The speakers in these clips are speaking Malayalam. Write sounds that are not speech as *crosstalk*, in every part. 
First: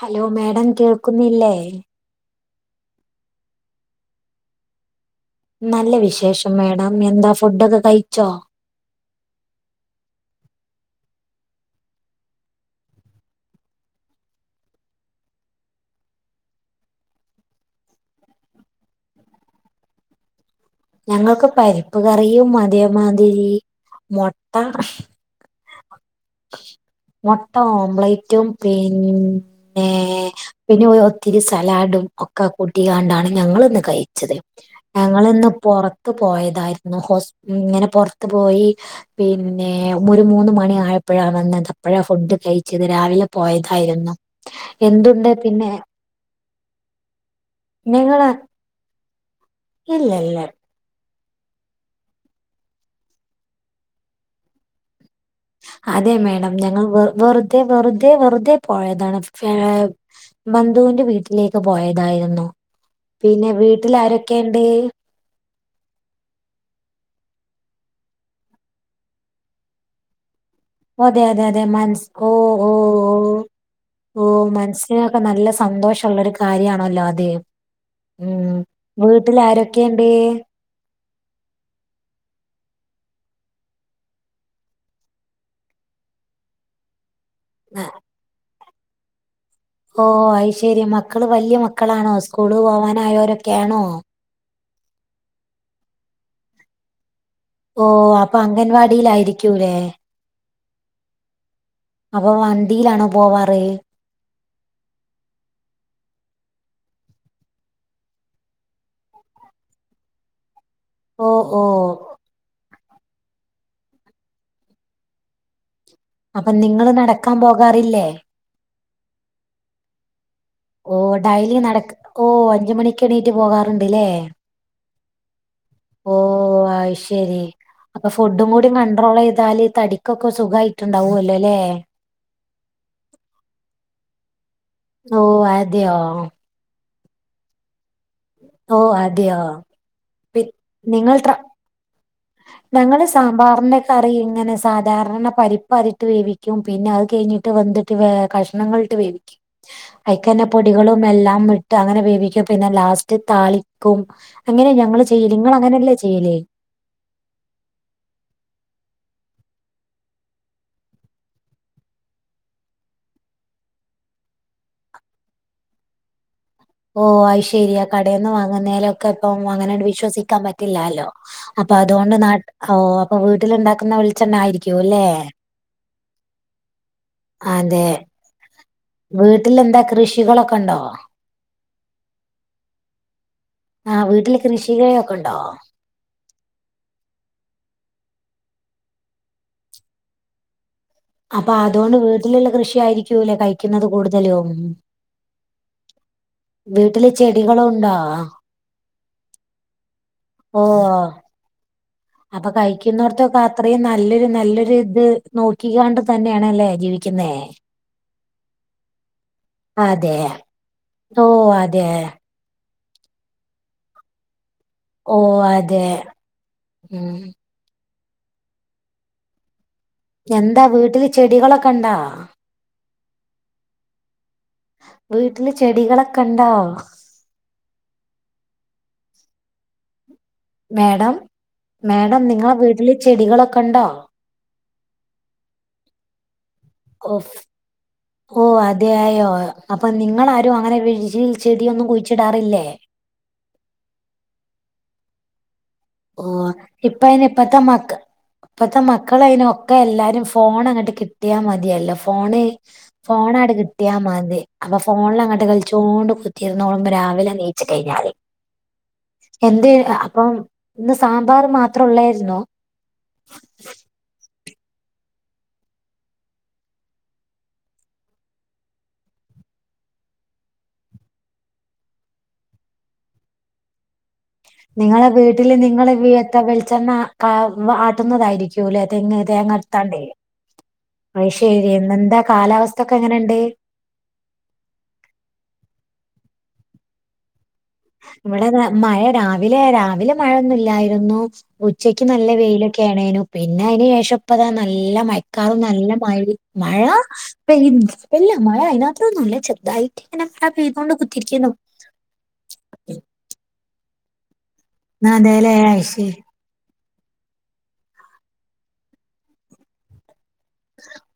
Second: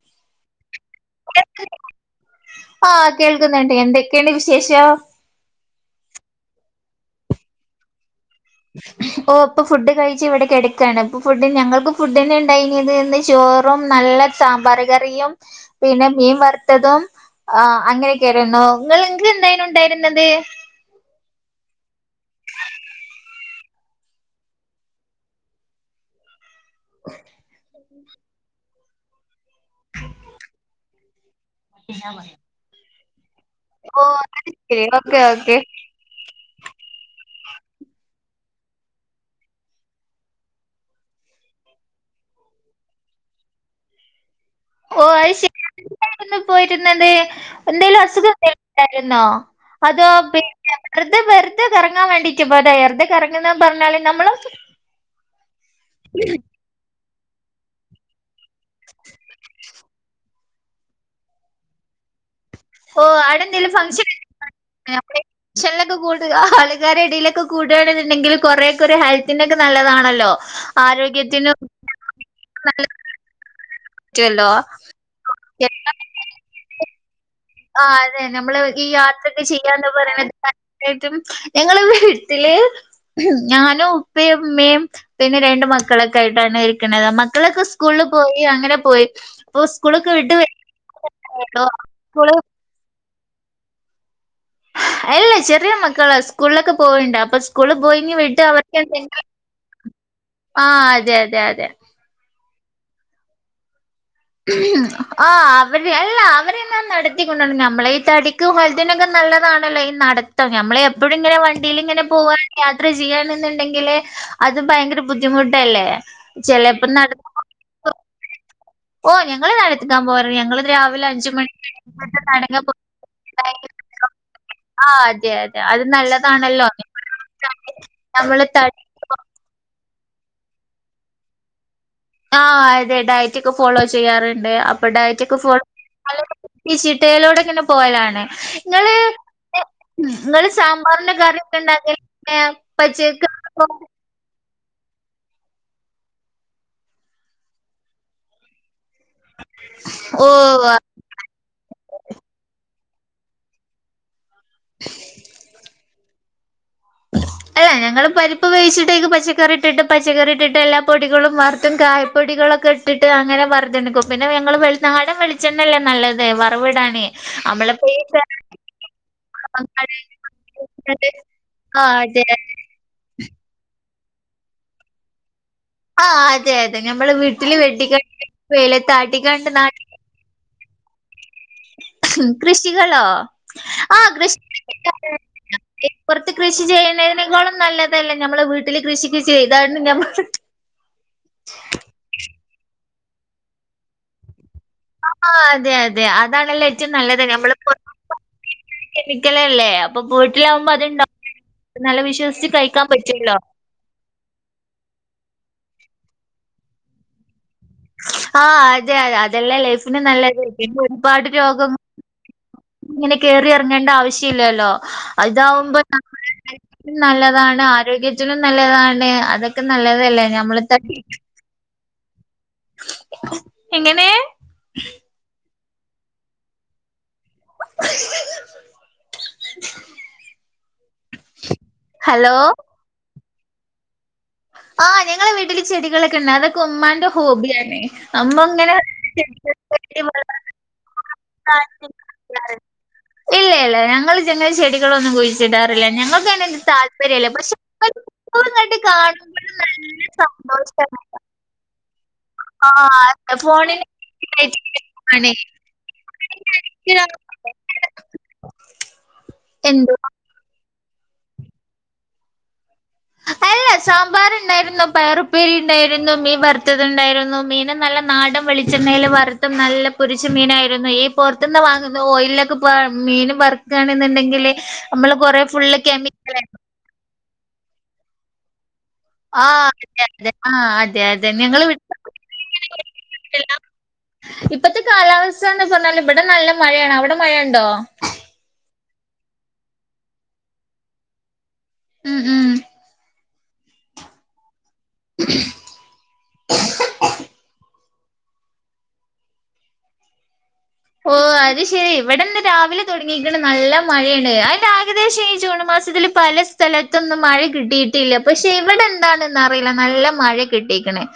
ഹലോ മേഡം കേള്ക്കുന്നില്ലേ ആ കേൾക്ക്ന്ന്ണ്ട് എന്തൊക്കെണ് വിശേഷം നല്ല വിശേഷം മാഡം എന്താ ഫുഡൊക്കെ കഴിച്ചോ ഓ പ്പം ഫുഡ് കഴിച്ച് ഇവടെ കെടക്കാണ് ഇപ്പോ ഫുഡ്ന് ഞങ്ങൾക്കും ഫുഡ്ന്ന് ഇണ്ടായ്നേത് ഇന്ന് ചോറും നല്ല നല്ല സാമ്പാറ്കറിയും ഇങ്ങക്ക് എന്തേയ്നുണ്ടേയ്രുന്നത് ഞങ്ങൾക്ക് മൊട്ട മൊട്ട ഓംബ്ലൈറ്റും പിന്നെ പിന്നെ ഒര് ഓ ഒത്തിരി സലാഡും ഒക്കെ കൂട്ടിക്കാണ്ടാണ് ഞങ്ങള്ന്ന് ഓ കഴിച്ചത് അത് ശരി ഓക്കെ ഞങ്ങള് ന്ന് ഓക്കെ പൊറത്ത് പോയതായിരുന്നു ഹോസ് ഇങ്ങനെ പൊറത്ത് പോയി പിന്നെ ഒരു മൂന്ന് മണി ആയ അപ്പൊഴാ വന്നത് അപ്പൊഴാ ഫുഡ് കഴിച്ചത് രാവിലെ പോയതായിര്ന്നു എന്തുണ്ട് പിന്നെ *unintelligible* യിരുന്നു പോയിരുന്നത് എന്തേലും നിങ്ങള് അസുഖന്തേണ്ടായ്ര്ന്നോ അതോ ഇല്ലല്ല പിന്നെ ത് വെറ്തെ കറങ്ങാൻ വേണ്ടീട്ട് പോയ്തൊ വെറ്തെ കറങ്ങ്ന്ന് പറ്ഞ്ഞാൽ നമ്മള് അതെ മാഡം ഞങ്ങൾ വെ വെറ്തെ വെറ്തെ വെറ്തെ പോയതാണ് ഫേ ബന്ധുവിന്റെ വീട്ടിലേക്ക് പോയതായിരുന്നു ഓ അവിടെ പിന്നെ വീട്ടിലാരൊക്കേണ്ട് ക്ഷനിലൊക്കെ കൂടുക ആൾക്കാരെടേലൊക്കെ കൂടാണ്ന്ന്ണ്ടെങ്കിൽ കൊറേക്കൊരു ഹെൽത്തിനൊക്കെ നല്ലതാണല്ലോ അതെ അതെ ആരോഗ്യത്തിനും അതെ മൻസ് ഓ ഓ ഓ പറ്റുമല്ലോ മനസ്സ്നൊക്കെ നല്ല എല്ലാം- സന്തോഷള്ളൊരു കാര്യാണല്ലോ അത് ആ അതെ ഉം നമ്മള് ഈ വീട്ടിൽ യാത്രൊക്കെ ചെയ്യാന്ന് ആരൊക്കെയുണ്ട്? പറിണത് തന്നെ ഏറ്റവും ഞങ്ങള് വീട്ടില് ഞാനും ഉപ്പയും മ്മയും പിന്നെ രണ്ട് മക്കളൊക്കെ ആയ്ട്ടാണ് ഇരിക്ക്ണത് മക്ക് ക്കളൊക്കെ ആ, സ്കൂളിൽ പോയി അങ്ങനെ പോയി അപ്പൊ ഓ സ്കൂളൊക്കെ വിട്ട് അയ്ശെരി മക്കള് വല്ല്യ വരുമ്പോ മക്കളാണോ സ്കൂള് പോവാനായോരൊക്കേണോ അല്ല ചെറിയ മക്കളാ സ്കൂള്ലൊക്കെ പോവ്ണ്ട് അ പ്പം സ്കൂള്ല് ഓ പോയി ഞ്ഞി അപ്പൊ വിട്ട് അവർക്കെന്തെങ്കിൽ അംഗൻവാടിയിലായിരിക്കൂലേ? ആ അതെ അതെ അതെ അപ്പോ വണ്ടീലാണോ പോവാറ് ആ അവര് അല്ല അവരെ ഞാൻ നടത്തിക്കൊണ്ടാണ് നമ്മളെ ഈ തടിക്കും ഹെൽത്തിനൊക്കെ ന നല്ലതാണല്ലോ ഈ നടത്തം നമ്മൾ എപ്പോഴും ഓ ങ്ങനെ ഓ വണ്ടീല്ങ്ങനെ പോവാണെങ്കി അ ത്രചെയ്യാണ്ന്ന്ന്ന്ണ്ടെങ്കില് അത് ഭയങ്കര ബുദ്ധിമുട്ടല്ലേ അപ്പം നിങ്ങൾ ചെലപ്പം നടക്കാൻ പോകാറില്ലേ ഓ ഞങ്ങള് നടക്കാൻ പോൽ ഓ ഡൈലി ന്നടക് കോ അഞ്ചുമണിക്ക് എണീറ്റ് പോകാറ്ണ്ട് ലേ ആഹ് അതെ അതെ അത് ഓ നല്ലതാണല്ലോ അഅ് ശെരി അപ്പം നമ്മള് ഫുഡ്ഡും കൂടി തടി കൺണ്ട്രോളെയ്താല് തടി ക്കൊക്കോ സുഖായിട്ട്ണ്ടാഉഅല്ലൊ ലേ ആ അതെ ഡയറ്റൊക്കെ ഫോളോ ചെയ്യാറ്ണ്ട് അപ്പൊ ഓ ഡയറ്റൊക്കെ ഫോളോ അതെയോ *unintelligible* *unintelligible* തേലോടെങ്ങന പോയാലാണ്. ഓ ഇങ്ങള് അതെയോ പി ഇങ്ങള് സാമ്പാറിന് നിങ്ങൾ ട്ര കറി എത്താ ഉണ്ടാക്കല്. ഞങ്ങള് സാമ്പാറ് ഇന്റെ കറി ഇങ്ങനെ സ് സാധാരണ പരിപ്പ് അതിട്ട് വേവിക്കും പിന്നെ അയ് കഴിഞ്ഞിട്ട് വെന്ത്ട്ട് വേ കഷ്ണങ്ങൾ ഇട്ട് വേവിക്കും ഓ അയ്ക്കെന്നെ പൊടികളും എല്ലാം ഇട്ട് അങ്ങനെ വേവിക്കും പിന്നെ ലാസ് റ്റ് താളിക്കും അങ്ങനെ ഞങ്ങള് ചെയ്യല്, ഇങ്ങള് അങ്ങനെ അല്ലേ ചെയ്യല്. പാ ഞങ്ങളും പരിപ്പ് വേിച്ചിട്ട് അയ്ക്ക് പച്ചക്കറി ഇട്ടിട്ട് പച്ചക്കറി ഇട്ടിട്ട് എല്ലാ പൊടികളും വർത്തും കായ പൊടികളൊക്കെ ഇട്ടിട്ട് അങ്ങനെ വർതെണ്ക്കും പിന്നെ വെങ്ങൾ വെൾ നാടൻ വെളിച്ചെണ്ണ അല്ലേ നല്ലത് വർ ഓ അയ് ശെരിയാ കടേന്ന് വാങ്ങുന്നേലൊക്കെ ഇപ്പം അങ്ങനെയങ്ങ്ട് വിശ്വസിക്കാൻ പറ്റില്ലല്ലോ അപ് പ്പ ആഹ് അതോണ്ട് അതെ ന്നാട്ട് ഓ അപ്പം വീട്ടില് ഉണ്ടാക്കുന്ന വെളിച്ചെണ്ണ ആയിരിക്കും അല്ലേ. ആ അതെ അതെ ഞമ്മള് വീട്ടില് അതെ വെട്ടിക്കൊണ്ടി വെയ്ലത്താട്ടികൊണ്ട് വീട്ടിലെന്താ നാട്ടി കൃഷികളൊക്കെണ്ടോ? കൃഷികളോ ആ ആഹ് വീട്ടില് കൃഷ് കൃഷികളൊക്കെണ്ടോ? *unintelligible* കൃഷി ചെയ്യ്ണേനെകാളും നല്ലതല്ലേ ഞമ്മളെ വീട്ടില് കൃഷി കെ ചെയ്താണ്ട് ഞമ്മള്. ചൂല കഴിക്യുന്നത് കൂടുതലും. അ ആ അതെ അത്. ലേ അതാണല്ലോ ഏറ്റവും വീട്ടില് നല്ലത് ഞമ്മള് പൊർ ചെടികളുണ്ടോ? *unintelligible* കെമിക്കല് അല്ലേ. പം പ്പൊയ്ട്ടിലാകുമ്പോ അതേണ്ടാ അപ്പോ കഴിക്കുന്നോട്ത്തൊക്കെ അത്രയും നല്ലൊരു നല്ലൊര് ഇത്. നോക്കിക്കാണ്ട് തന്നെയാണ് ഇല്ലേ ജീവിക്കുന്നേ. ആ അതെ അതല്ലേ ലൈഫിന് അതെ നല്ലത്, പിന്നെ ഓ ഒരുപാട് രോഗങ്ങ് അതെ ഇ ങ്ങന കേറി എറാങ്ങേണ്ട ആവശ്യമി ല്ലല്ലോ. ഓ അ ഇതാകുമ്പോ അതെ നമ്മുടെ ലൈഫിനും ഉം. നല്ലതാണ്, ആരോഗ്യത്തിനും നല്ലതാണ്, അതെക് ക്കെ ന്നല്ലതല്ലേ എന്താ ഞമ്മള് തടി വീട്ടില് ചെടികളൊക്കെ ഇണ്ടാ എങ്ങനേ. വീട്ടില് ചെടികളൊക്ക ഉണ്ടോ? മേഡം മേഡം ഹലോ നിങ്ങളെ വീട്ടില് ചെടികളൊക്കെ ഉണ്ടോ? ആ നങ്ങളെ വീട്ടില് ചെടികളൊക്കയുണ്ട് അതൊക്കെ ഉമ്മാന്റെ ഓ ഹോബിയാനെ ഉമ്മ ഇങ്ങനെ ചെടി ചട്ടി അപ്പോ നിങ്ങളാരും അങ്ങനെ വി. *unintelligible* *unintelligible* ഇല്ലേ ല്ല ഞങ്ങള് അങ്ങനെ ചെടികളൊന്നും കുഴിച്ചിടാർ ണ്ടെല്ലെ ഓ ഞങ്ങൾക്കാണെങ്കി ഇപ്പ അയിന് താല്പര്യല്ല്യ പക്ഷേ ഇപ്പത്തെ മക്ക ഇപ്പത്തെ *unintelligible* കാണു മ്പോളെ നല്ല സന്തോഷാ. അങ്ങോട്ട് കിട്ടിയാ മതിയല്ലോ ഫ് ഫോണ് അതെ ഫോണാട് ഫോണിന് കിട്ടിയാ മതി അപ്പോ ഫോണിൽ ആണ് അങ്ങട് കളിച്ചോണ്ട് കുത്തിരുന്നോളും പ രാ രാവിലെ ന്നീച്ച് കഴിഞ്ഞാല് എന്ത് എന്തോ അപ്പോ. ഇന്ന് സാമ്പാറ് മാത്രം ഉള്ളായ്രുന്നോ? അല്ല സാമ്പാറ്. ഉണ്ടായിരുന്നു, പയറു ഉപ്പേരി ഉണ്ടായിരുന്നു, മീൻ വറുത്തത്ണ്ടായിരുന്നു, മീന് നല്ല നാടൻ വെളിച്ചെണ്ണേല് വറ് ത്ത് നല്ല പൊരിച്ച മീനായിരുന്നു, ഈ പൊറത്തുന്ന് വാങ്ങുന്ന ഓയിലിലൊക്കെ പോ മീന് വറക്കുആണെന്നുണ്ടെങ്കി നിങ്ങളെ വീട്ടില് നിങ്ങള് വി എത്ത വെളിച്ചെണ്ണ കാ ആട്ടുന്നതായിരിക്കു ല്ലേ. തെങ്ങ് ആ തേങ്ങ അതെ എടുത്താണ്ടേ അതെ ആ അതെ അതെ അയ് ശെരി ഞങ്ങള് വി പിന്ന എന്താ കാലാവസ്ഥ ഒക്കെ എങ്ങനെയുണ്ട്? ഇപ്പത്തെ കാലാവസ്ഥ യെന്ന് പറഞ്ഞാല് ഇബടെ നല്ല മഴയാണ് അവടെ മഴയുണ്ടോ? ഇവിടെ ന മഴ രാവിലെ രാവില മഴയൊന്നും ഇല്ലായിരുന്നു, ഉച്ചക്ക് ഉം നല്ല ഉം വെയിലൊക്കെ ആണേനും. പിന്നെ അയ്ന് ശേഷം ഇപ്പതാ നല്ല മയക്കാറും നല്ല മഴയും, മഴ പെയ്ത്. ഇല്ല മഴ അയ്ന് മാന്ത്രൊന്നും ഇല്ല ചെറുതായിട്ട് ഇങ്ങനെ ഇങ്ങനെ പെയ് തും. ഓ അത് ശെരി ഇവടെ ഇന്ന് രാവിലെ തൊടങ്ങീക്ക്ണ് നല്ല മഴയാണ് അയ് ഏകദേശം ഈ അതേലേ ജൂൺ മാസത്തിൽ അയ്ശരി. പല സ്ഥല ത്തൊന്നും മഴ കിട്ടിയിട്ടില്ല പക്ഷെ ഇവിടെ എന്താണെന്ന് അറിയില്ല നല്ല മഴയാ.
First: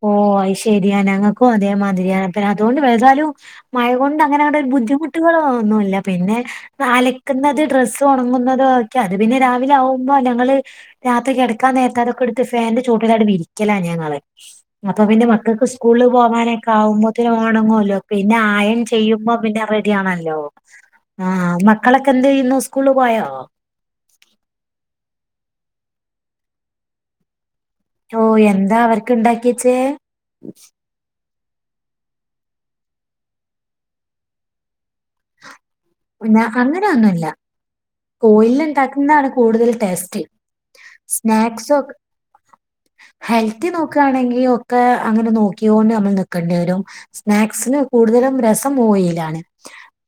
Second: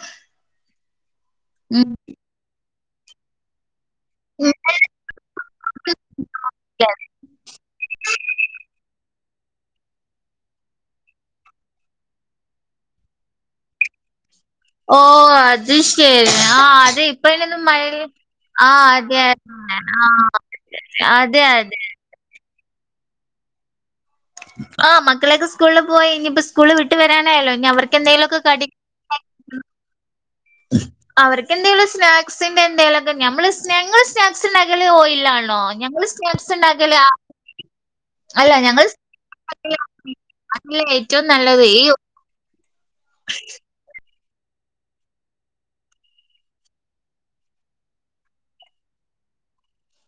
ഓ അയ് ശരിയാണ് ഞങ്ങൾക്കും ഉം അതേമാതിരിയാണ് പിന്നെ അതുകൊണ്ട് വലുതാലും. മഴകൊണ്ട് അങ്ങനെ അങ്ങട് ഒരു ബുദ്ധിമുട്ടുകള് ഒന്നുമില്ല പിന്നെ അലക്കുന്നത്, ഡ്രസ്സ് ഉണങ്ങുന്നത്, ഒക്കെ. പിന്നെ രാവിലെ ആകുമ്പോ ഞങ്ങള് രാത്രി കിടക്കാൻ നേരത്താതൊക്കെ എടുത്ത് ഫാനിന്റെ ചൂട്ടിലായിട്ട് വിരിക്കലാ ഞങ്ങള്. ഓ അപ്പൊ പിന്നെ മക്കൾക്ക് അത് സ്കൂള ശരി ആ പോകാനൊക്കെ അത് ഇപ്പ ആവുമ്പോത്തിന് അയിനൊന്നും മഴ ഓണങ്ങല്ലോ പിന്നെ ആ അയേൺ അതെ ചെയ്യുമ്പോ അതെ. പിന്നെ ആ റെഡിയാണല്ലോ ആ അതെ അതെ മക്കളൊക്കെ എന്ത് ചെയ്യുന്നു സ്കൂള് പോയോ ആഹ് മക്കളൊക്കെ സ്കൂള് പോയി ഇഞ്ഞ്പ്പോ സ്കൂള് വിട്ട് വരാനായല്ലോ ഇനി അവർക്ക് ഓ എന്തെങ്കിലുമൊക്കെ കടി എന്താ അവർക്ക് ഇണ്ടാക്കിയച്ചേ അവർക്കെന്തേലും സ്നാക്സിന്റെ എന്തേലൊക്കെ നമ്മള് ഞങള് സ്നാക്സ് ണ്ടാ ക്കല് ഓയിൽ ആണല്ലോ ഞങ്ങള് സ്നാക്സ് അങ്ങനെ ഇണ്ടാക്കല് അ ഒന്നുമില്ല അല്ല ഓയിലിൽ ഞങ്ങൾ ഉണ്ടാക്കുന്നതാണ് കൂടുതൽ *unintelligible* ടേസ്റ്റ് *inaudible* അതല്ലേ ഏറ്റവും നല്ലത് സ്നാക്സും ഈ ഒക്കെ ഉ ഹെൽത്തി നോക്കാണെങ്കി ഒക്കെ അങ്ങനെ നോക്കിയൊണ്ട് നമ്മൾ നിക്കേണ്ടി വരും സ്നാക്സിന് കൂടുതലും രസം ഓയിലാണ്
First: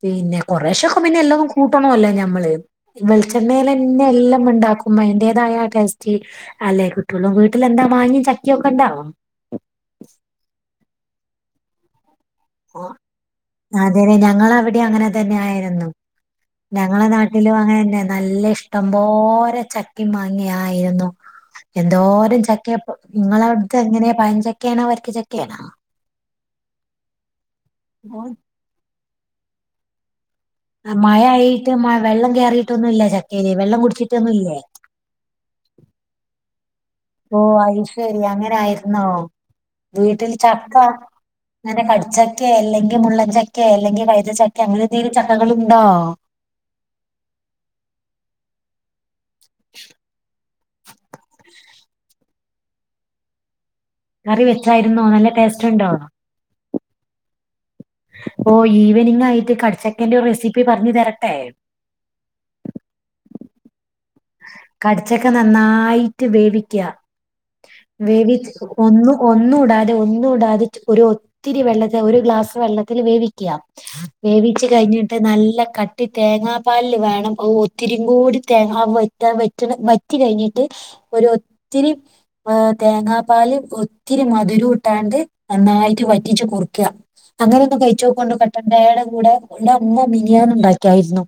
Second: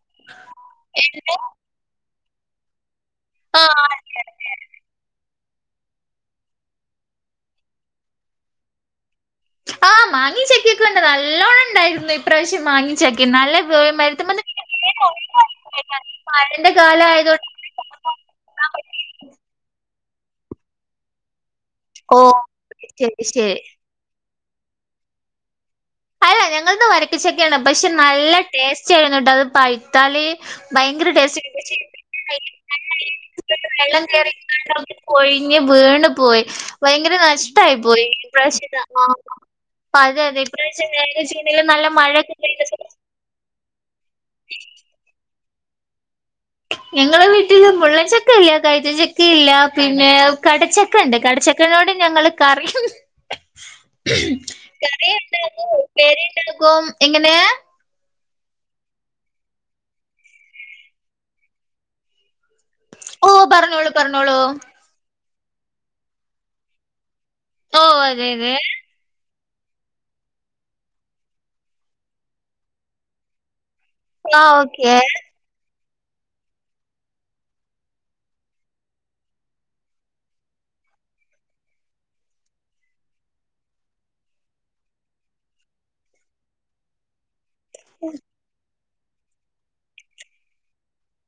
പിന്നെ കൊറേശൊക്കെ പിന്നെ എല്ലതും കൂട്ടണല്ലോ ഞമ്മള് ആ വെളിച്ചെണ്ണയിലെന്നെ എല്ലം ഇണ്ടാക്കുംമ്പ അയിൻ്റെ തായ ടേസ്റ്റ് അല്ലെ കിട്ടള്ളൂ വീട്ടിലെന്താ മാങ്ങിം ചക്കയൊക്കെ ഇണ്ടോ ആഹ് മാങ്ങിം ചക്കെക്കൊണ്ട് നല്ലോണം ഇണ്ടായിര്ന്ന് പ്രാവശ്യം മാങ്ങിം ചക്കിം നല്ല അതെന്നെ മരത്ത്മെന്ന് പിന്നെ ഞങ്ങളവിടെ അങ്ങനെ *unintelligible* മഴൻ്റെ കാലായതോ ട്ടിലും അങ്ങനെന്നെ നല്ല ഇഷ്ടം പോലെ ച ക്കിം മാങ്ങിം ആയിരുന്നു ഓ എന്തോരം ചക്കെപ്പം ശരി ശരി നിങ്ങളവിടുത്തെ എങ്ങനെയ പയച ക്ക്യാണോ വരക്ക ചക്കെയാണോ അല്ല ഞങ്ങൾത് വരക്കച്ചക്കെയാണ് പക്ഷെ ഓ നല്ല ടേസ്റ്റ് ഏരുന്നുട്ട് അത് പഴ്ത്താല് ഭയങ്കര മഴയായിട്ട് ടേസ്റ്റ് മ വെള്ളം കേറിയിട്ടൊന്നുല്ല ചക്കയില് *inaudible* വെള്ളം വെള്ളംകേറി കുടിച്ചിട്ടൊന്നുല്ലേ കാണ്ടൊക്കെ പോയി പിന്നെ വീണ് പോയി ഭയങ്കര ഓ നഷ്ടായി അത് പോയി ശരി അങ്ങനെ ഇപ്രാവശ്യത്തെ *inaudible* ആയിരുന്നോ അതെ വീട്ടിൽ അതെ ചക്ക *unintelligible* അങ്ങനെ നല്ല മഴൊക്കെ കടിച്ചക്കെ *unintelligible* ചക്ക അങ്ങനെ എന്തേലും ചക്കകള് ണ്ടോ ഞങ്ങളെ വീട്ടില് മുള്ളൻ ചക്കയില്ല കൈതച ക്കില്ല പിന്നെ കടച്ചക്ക ഉണ്ട് കടച്ചക്കനോട് ഞങ്ങള് കറിയും കറി വെച്ചായിരുന്നോ നല്ല ടേസ്റ്റ് ഉണ്ടോ എങ്ങനേ ഓ ഈവനിങ് ആയിട്ട് കടച്ചക്കന്റെ റെസിപ്പി പറഞ്ഞു തരട്ടെ ഓ പറഞ്ഞോളു പറഞ്ഞോളൂ ച്ചക്ക നന്നായിട്ട് വേവിക്കുക ഓ അതെ വേവിച് അതെ ഒന്നു ഒന്നൂടാതെ ഒന്നൂടാതെ ഒരു ഒത്തിരി വെള്ളത്തിൽ ഒരു ഗ്ലാസ് വെള്ളത്തിൽ വേവിക്ക ആ വേവിച്ച് ഓക്കെ. കഴിഞ്ഞിട്ട് നല്ല ക ട്ടി തേങ്ങാപ്പാല് വേണം ഒത്തിരി കൂടി തേങ്ങ താ വറ്റ്ണ് വറ്റി കഴിഞ്ഞിട്ട് ഒരു ഒത്തിരി തേങ്ങാപ്പാല് ഒത്തി രി മധുരു ഇട്ടാണ്ട് നന്നായിട്ട് വറ്റച്ച് കുർക്ക അങ്ങനൊന്നു കഴിച്ചോക്കൊണ്ട് കട്ടൻ ചായുടെ കൂടെ ഇടെ അമ്മ മിനിയാന്ന് ഉണ്ടാക്കിയായിരുന്നു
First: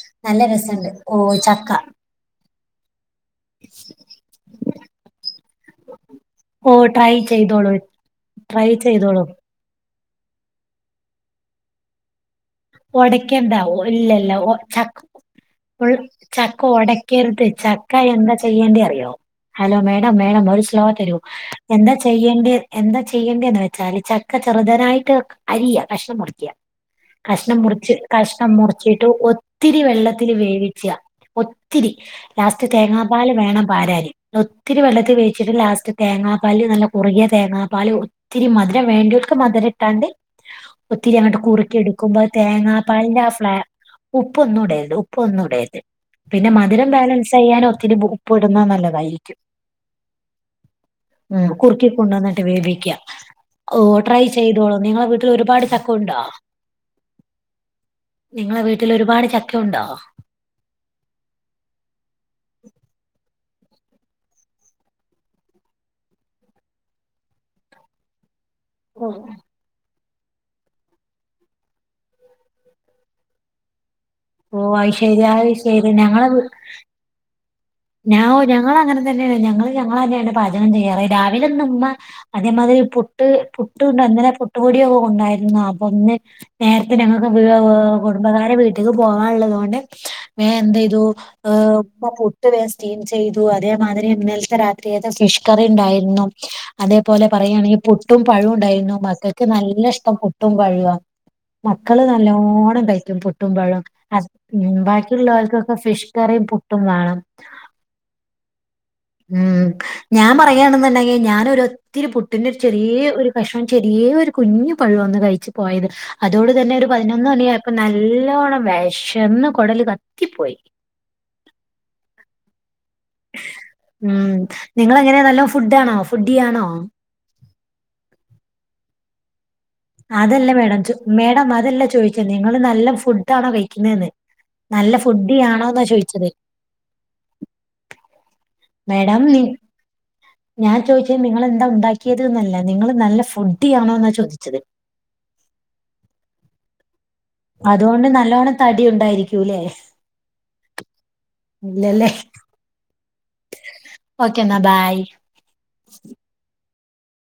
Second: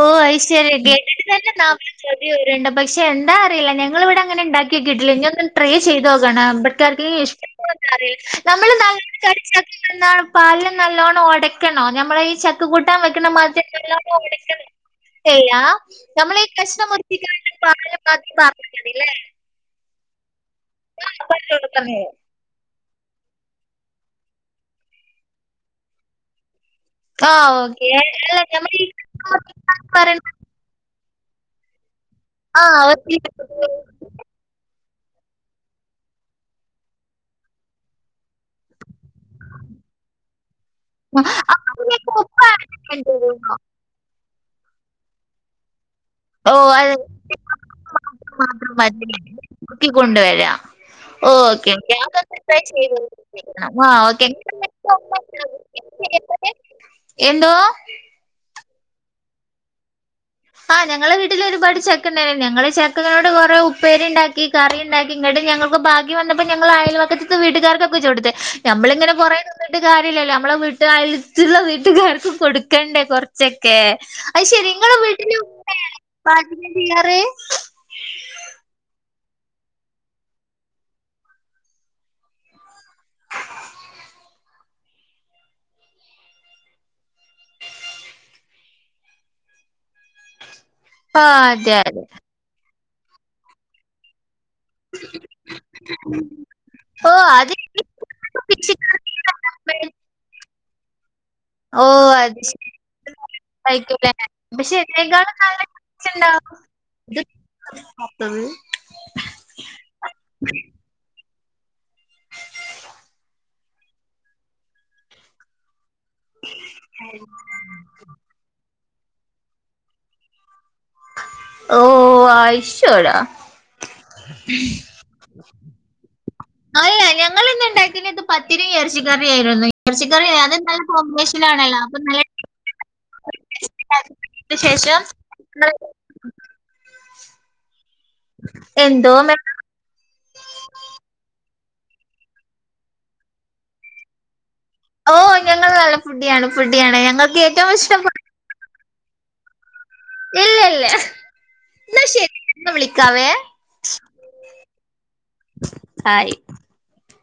ഓ നല്ല അത്ശരി രസമുണ്ട് ഓ കേട്ടിട്ട് നല്ല ന ചക്ക ആ ചരുണ്ട് പക്ഷെ എന്താ അറിയില്ല ഞങ്ങൾ ഇവിടെ അങ്ങനെ ഉണ്ടാക്കിക്കിയിട്ടില്ല ഇനി ഒന്ന് ട്രൈ ചെയ്തോക്കണം ഓ ഇബട്താർക്ക് ട്രൈ ചെയ്തോളൂ ഇഷ്ടപ്പെടോന്നറിയില്ല ട്രൈ നമ്മള് ചെയ്തോളൂ *unintelligible* ന്നാ പാലില് നല്ലോണ്ണം ഒടക്കണോ ഞമ്മളെ ഈ ചക്ക കൂട്ടാൻ വെക്ക്ണ മാതിരി അല്ലല്ലോ ല്ലല്ല ഒ ച നമ്മളീ ചക്ക കഷ്ണം ഒടക്കരുത് മുറിച്ചിക്കാണ്ട് ചക്ക പാലില് എന്താ മാത്രം പാർന്നാ ചെയ്യേണ്ടെ അറിയോ മതില്ലേ? ഹലോ മേ ടം മേടം ഒരു സ്ളോ ആ തരൂ പറഞ്ഞോളൂ എന്താ പറഞ്ഞോളൂ. ചെയ്യേണ്ടി എന്താ ചെയ്യേ ണ്ടേന്ന് വെച്ചാല് ചക്ക ചെറുതനായിട്ട് അരിയ കഷ്ണം മുറിക്ക ആ കഷ്ണം ഓക്കെ. മുറിച്ച് അല്ല കഷ്ണം നമ്മളീ മുറിച്ചിട്ട് ഒത്തിരി പറയണ വെള്ളത്തിൽ വേവിച്ച ഒത്തിരി ആ ലാസ്റ്റ് ഒരു തേങ്ങാപ്പാല് വേണംപാരാന് ത്തിരിവെള്ളത്തിൽ വേിച്ചിട്ട് ലാസ്റ്റ് തേങ്ങാപാല് നല്ല കുറുകിയതേങ്ങാപാല് ഒ ത്തിരിമധുരം വേണ്ടിയോൽക്ക് മധുരട്ടാണ്ട് ഒത്തിരിഅങ്ങട്ട് ആ കുറക്കിയെടു അതിനൊക്കെ ഉപ്പ് ആഡ് ചെയ്യേണ്ടി ക്കുമ്പോൾതേങ്ങാപാലിന്റെ ആ വരുമോ? ഫ്ലേ ഉപ്പൊന്നുംടരുത് ഉപ്പൊന്നുംടരുത് ഓ പിന്നെമധുരം അത് ബാലൻസ്സെയാൻ മാത്രം ഒത്തിരിഉപ്പ്ഇടുന്നെ മാത്രം മതി നല്ലതായിരിക്കും നോക്കി കൊണ്ടുവരാം മം ഓക്കെ കുറുക്കി ഓക്കെ അതൊന്ന് കൊണ്ടുവന്നിട്ട് ട്രൈ വേവിക്യ ചെയ്ത് നോക്കണം. ട ഓ ആ ട്രൈ ഓക്കെ ചെയ്തോളൂ നിങ്ങളെവീട്ടിൽ ഒരുപാട് ചക്ക ഉണ്ടോ എന്തോ നിങ്ങളെ വീട്ടിൽ ഒരുപാട് ചക്കയുണ്ടോ ആ ഞങ്ങളെ വീട്ടിൽ ഒരുപാട് ചെക്കണ്ടയ്നി ഞങ്ങൾ ചക്ക കുറേ ഉപ്പേരിണ്ടാക്കി കറിണ്ടാക്കി ഇങ്ങട്ട് ഞങ്ങക്ക് ബാക്കി വന്നപ്പോ ഞങ്ങൾ അയൽവക്ക്ത്ത്ത്തെ വീട്ടുകാർക്കൊ *unintelligible* നമ്മളിങ്ങനെ ഓ കൊറേ തിന്നിട്ട് *unintelligible* മ്മളെ വീട്ടുകാർ അടുത്തുള്ള വീട്ടുകാർക്കും കൊടുക്കണ്ടേ കുറച്ചൊക്കെ അയ്ശരി നിങ്ങളെ വീട് അയ്ശരി ഞങ്ങളെ വീ ഞവൊ ഞങ്ങളുംങ്ങനെതന്നെയാണ് ഞങ്ങളുംഞങ്ങൾന്നെണ് പാചകംചെയ്യാറ് രാവിലെന്ന്ഉമ്മ അതേമാതിരി പുട്ട് പുട്ടുണ്ട്ങ്ങനെ *unintelligible* പുട്ടപൊടിയൊക്കെണ്ടായിരുന്ന അപ്പൊന്ന് നേരത്തെഞങ്ങൾക്ക് *unintelligible* ഒ കുടുംബക്കാരെ വീട്ടിക്ക് പോകാള്ളതൊണ്ട് വോമം എന്ത് ചെയ്യ്തു ആ ഏ അതെ അതെ ഇപ്പോ പുട്ട് വേമഠ സ്റ്റീംചെയ്തു അതേമാതിരി രാത്രിക്കത്തെ ഫിഷ്കറിണ്ടായിരുന്നു ഓ അതേപോലെ അത് പറയാണെങ്കി പുട്ടും പിച്ചി- പഴംണ്ടായിരുന്നു മക്കൾക്ക് നല്ലഇഷ്ടം പുട്ടും പഴുയാ ഓ മക്കൾ അത് ശരി നല്ലോണം കഴിക്കും പുട്ടും പഴം ആയിരിക്കുമല്ലേ ഹസ് മം പക്ഷെ എന്നെക്കാളും നല്ല ബാക്കിയുള്ളോർകെക്കെ ഫിഷ് ടേസ്റ്റ് *unintelligible* ഉണ്ടാവും പുട്ടും മാണം ഇത് കാത്തത്. മം ഞാൻ പറയാണ്ണ്ടെങ്കി ഞാനൊരു അതോട് തന്നെ ഒരുപതിനൊന്ന് മണിയായപ്പൊ നല്ലോണം വേ ശന്ന് കൊടല് കത്തിപ്പോയി ഓ ഓ ആയിഷ് മം നിങ്ങളെങ്ങാനെ നല്ലോം ഫുഡ് ആണോ അല്ല ഞങ്ങളിന്ന്ണ്ടാക്കിനെത് പത്തിരിം എറച്ചി കറിയും ആയിരുന്നു ഇറച്ചിക്കറി അതല്ല അത് നല്ല മേഡം ച്ചു കോമ്പിനേഷൻ മേഡം ആണല്ലോ അതല്ല അപ്പൊ നല്ല ചോയ്ച്ചേ നിങ്ങളൾ നല്ല ഫുഡ് ആണോ ടേസ്റ്റ് കഴിക്കുന്നെന്ന് ആക്കിയതിന് നല്ല ശേഷം ഫുഡ്ഡിയാണോന്നാ ഞങ്ങള് ചോയ്ച്ചത് എന്തോ മേഡം മെ- നി ഞാൻചോയ്ചേ നിങ്ങളെ ന്തണ്ടാക്കിയത്‌ന്നാല്ല നിങ്ങൾ നല്ല ഫുഡ്ഡിയണൊന്നാ ചോദിച്ചത് ഓ ഞങ്ങൾ നല്ല ഫുഡ്ഡിയാണ് ഫുഡ്ഡിയാണ് ഞങ്ങൾ അതുകൊണ്ട് നല്ലോണം തടി ഉണ്ടായിരിക്കൂല്ലേ ഇല്ലല്ല ഇന്നാ ശരി എന്നവിള കാവേ ഓക്കെ എന്നാ ബൈ ആയി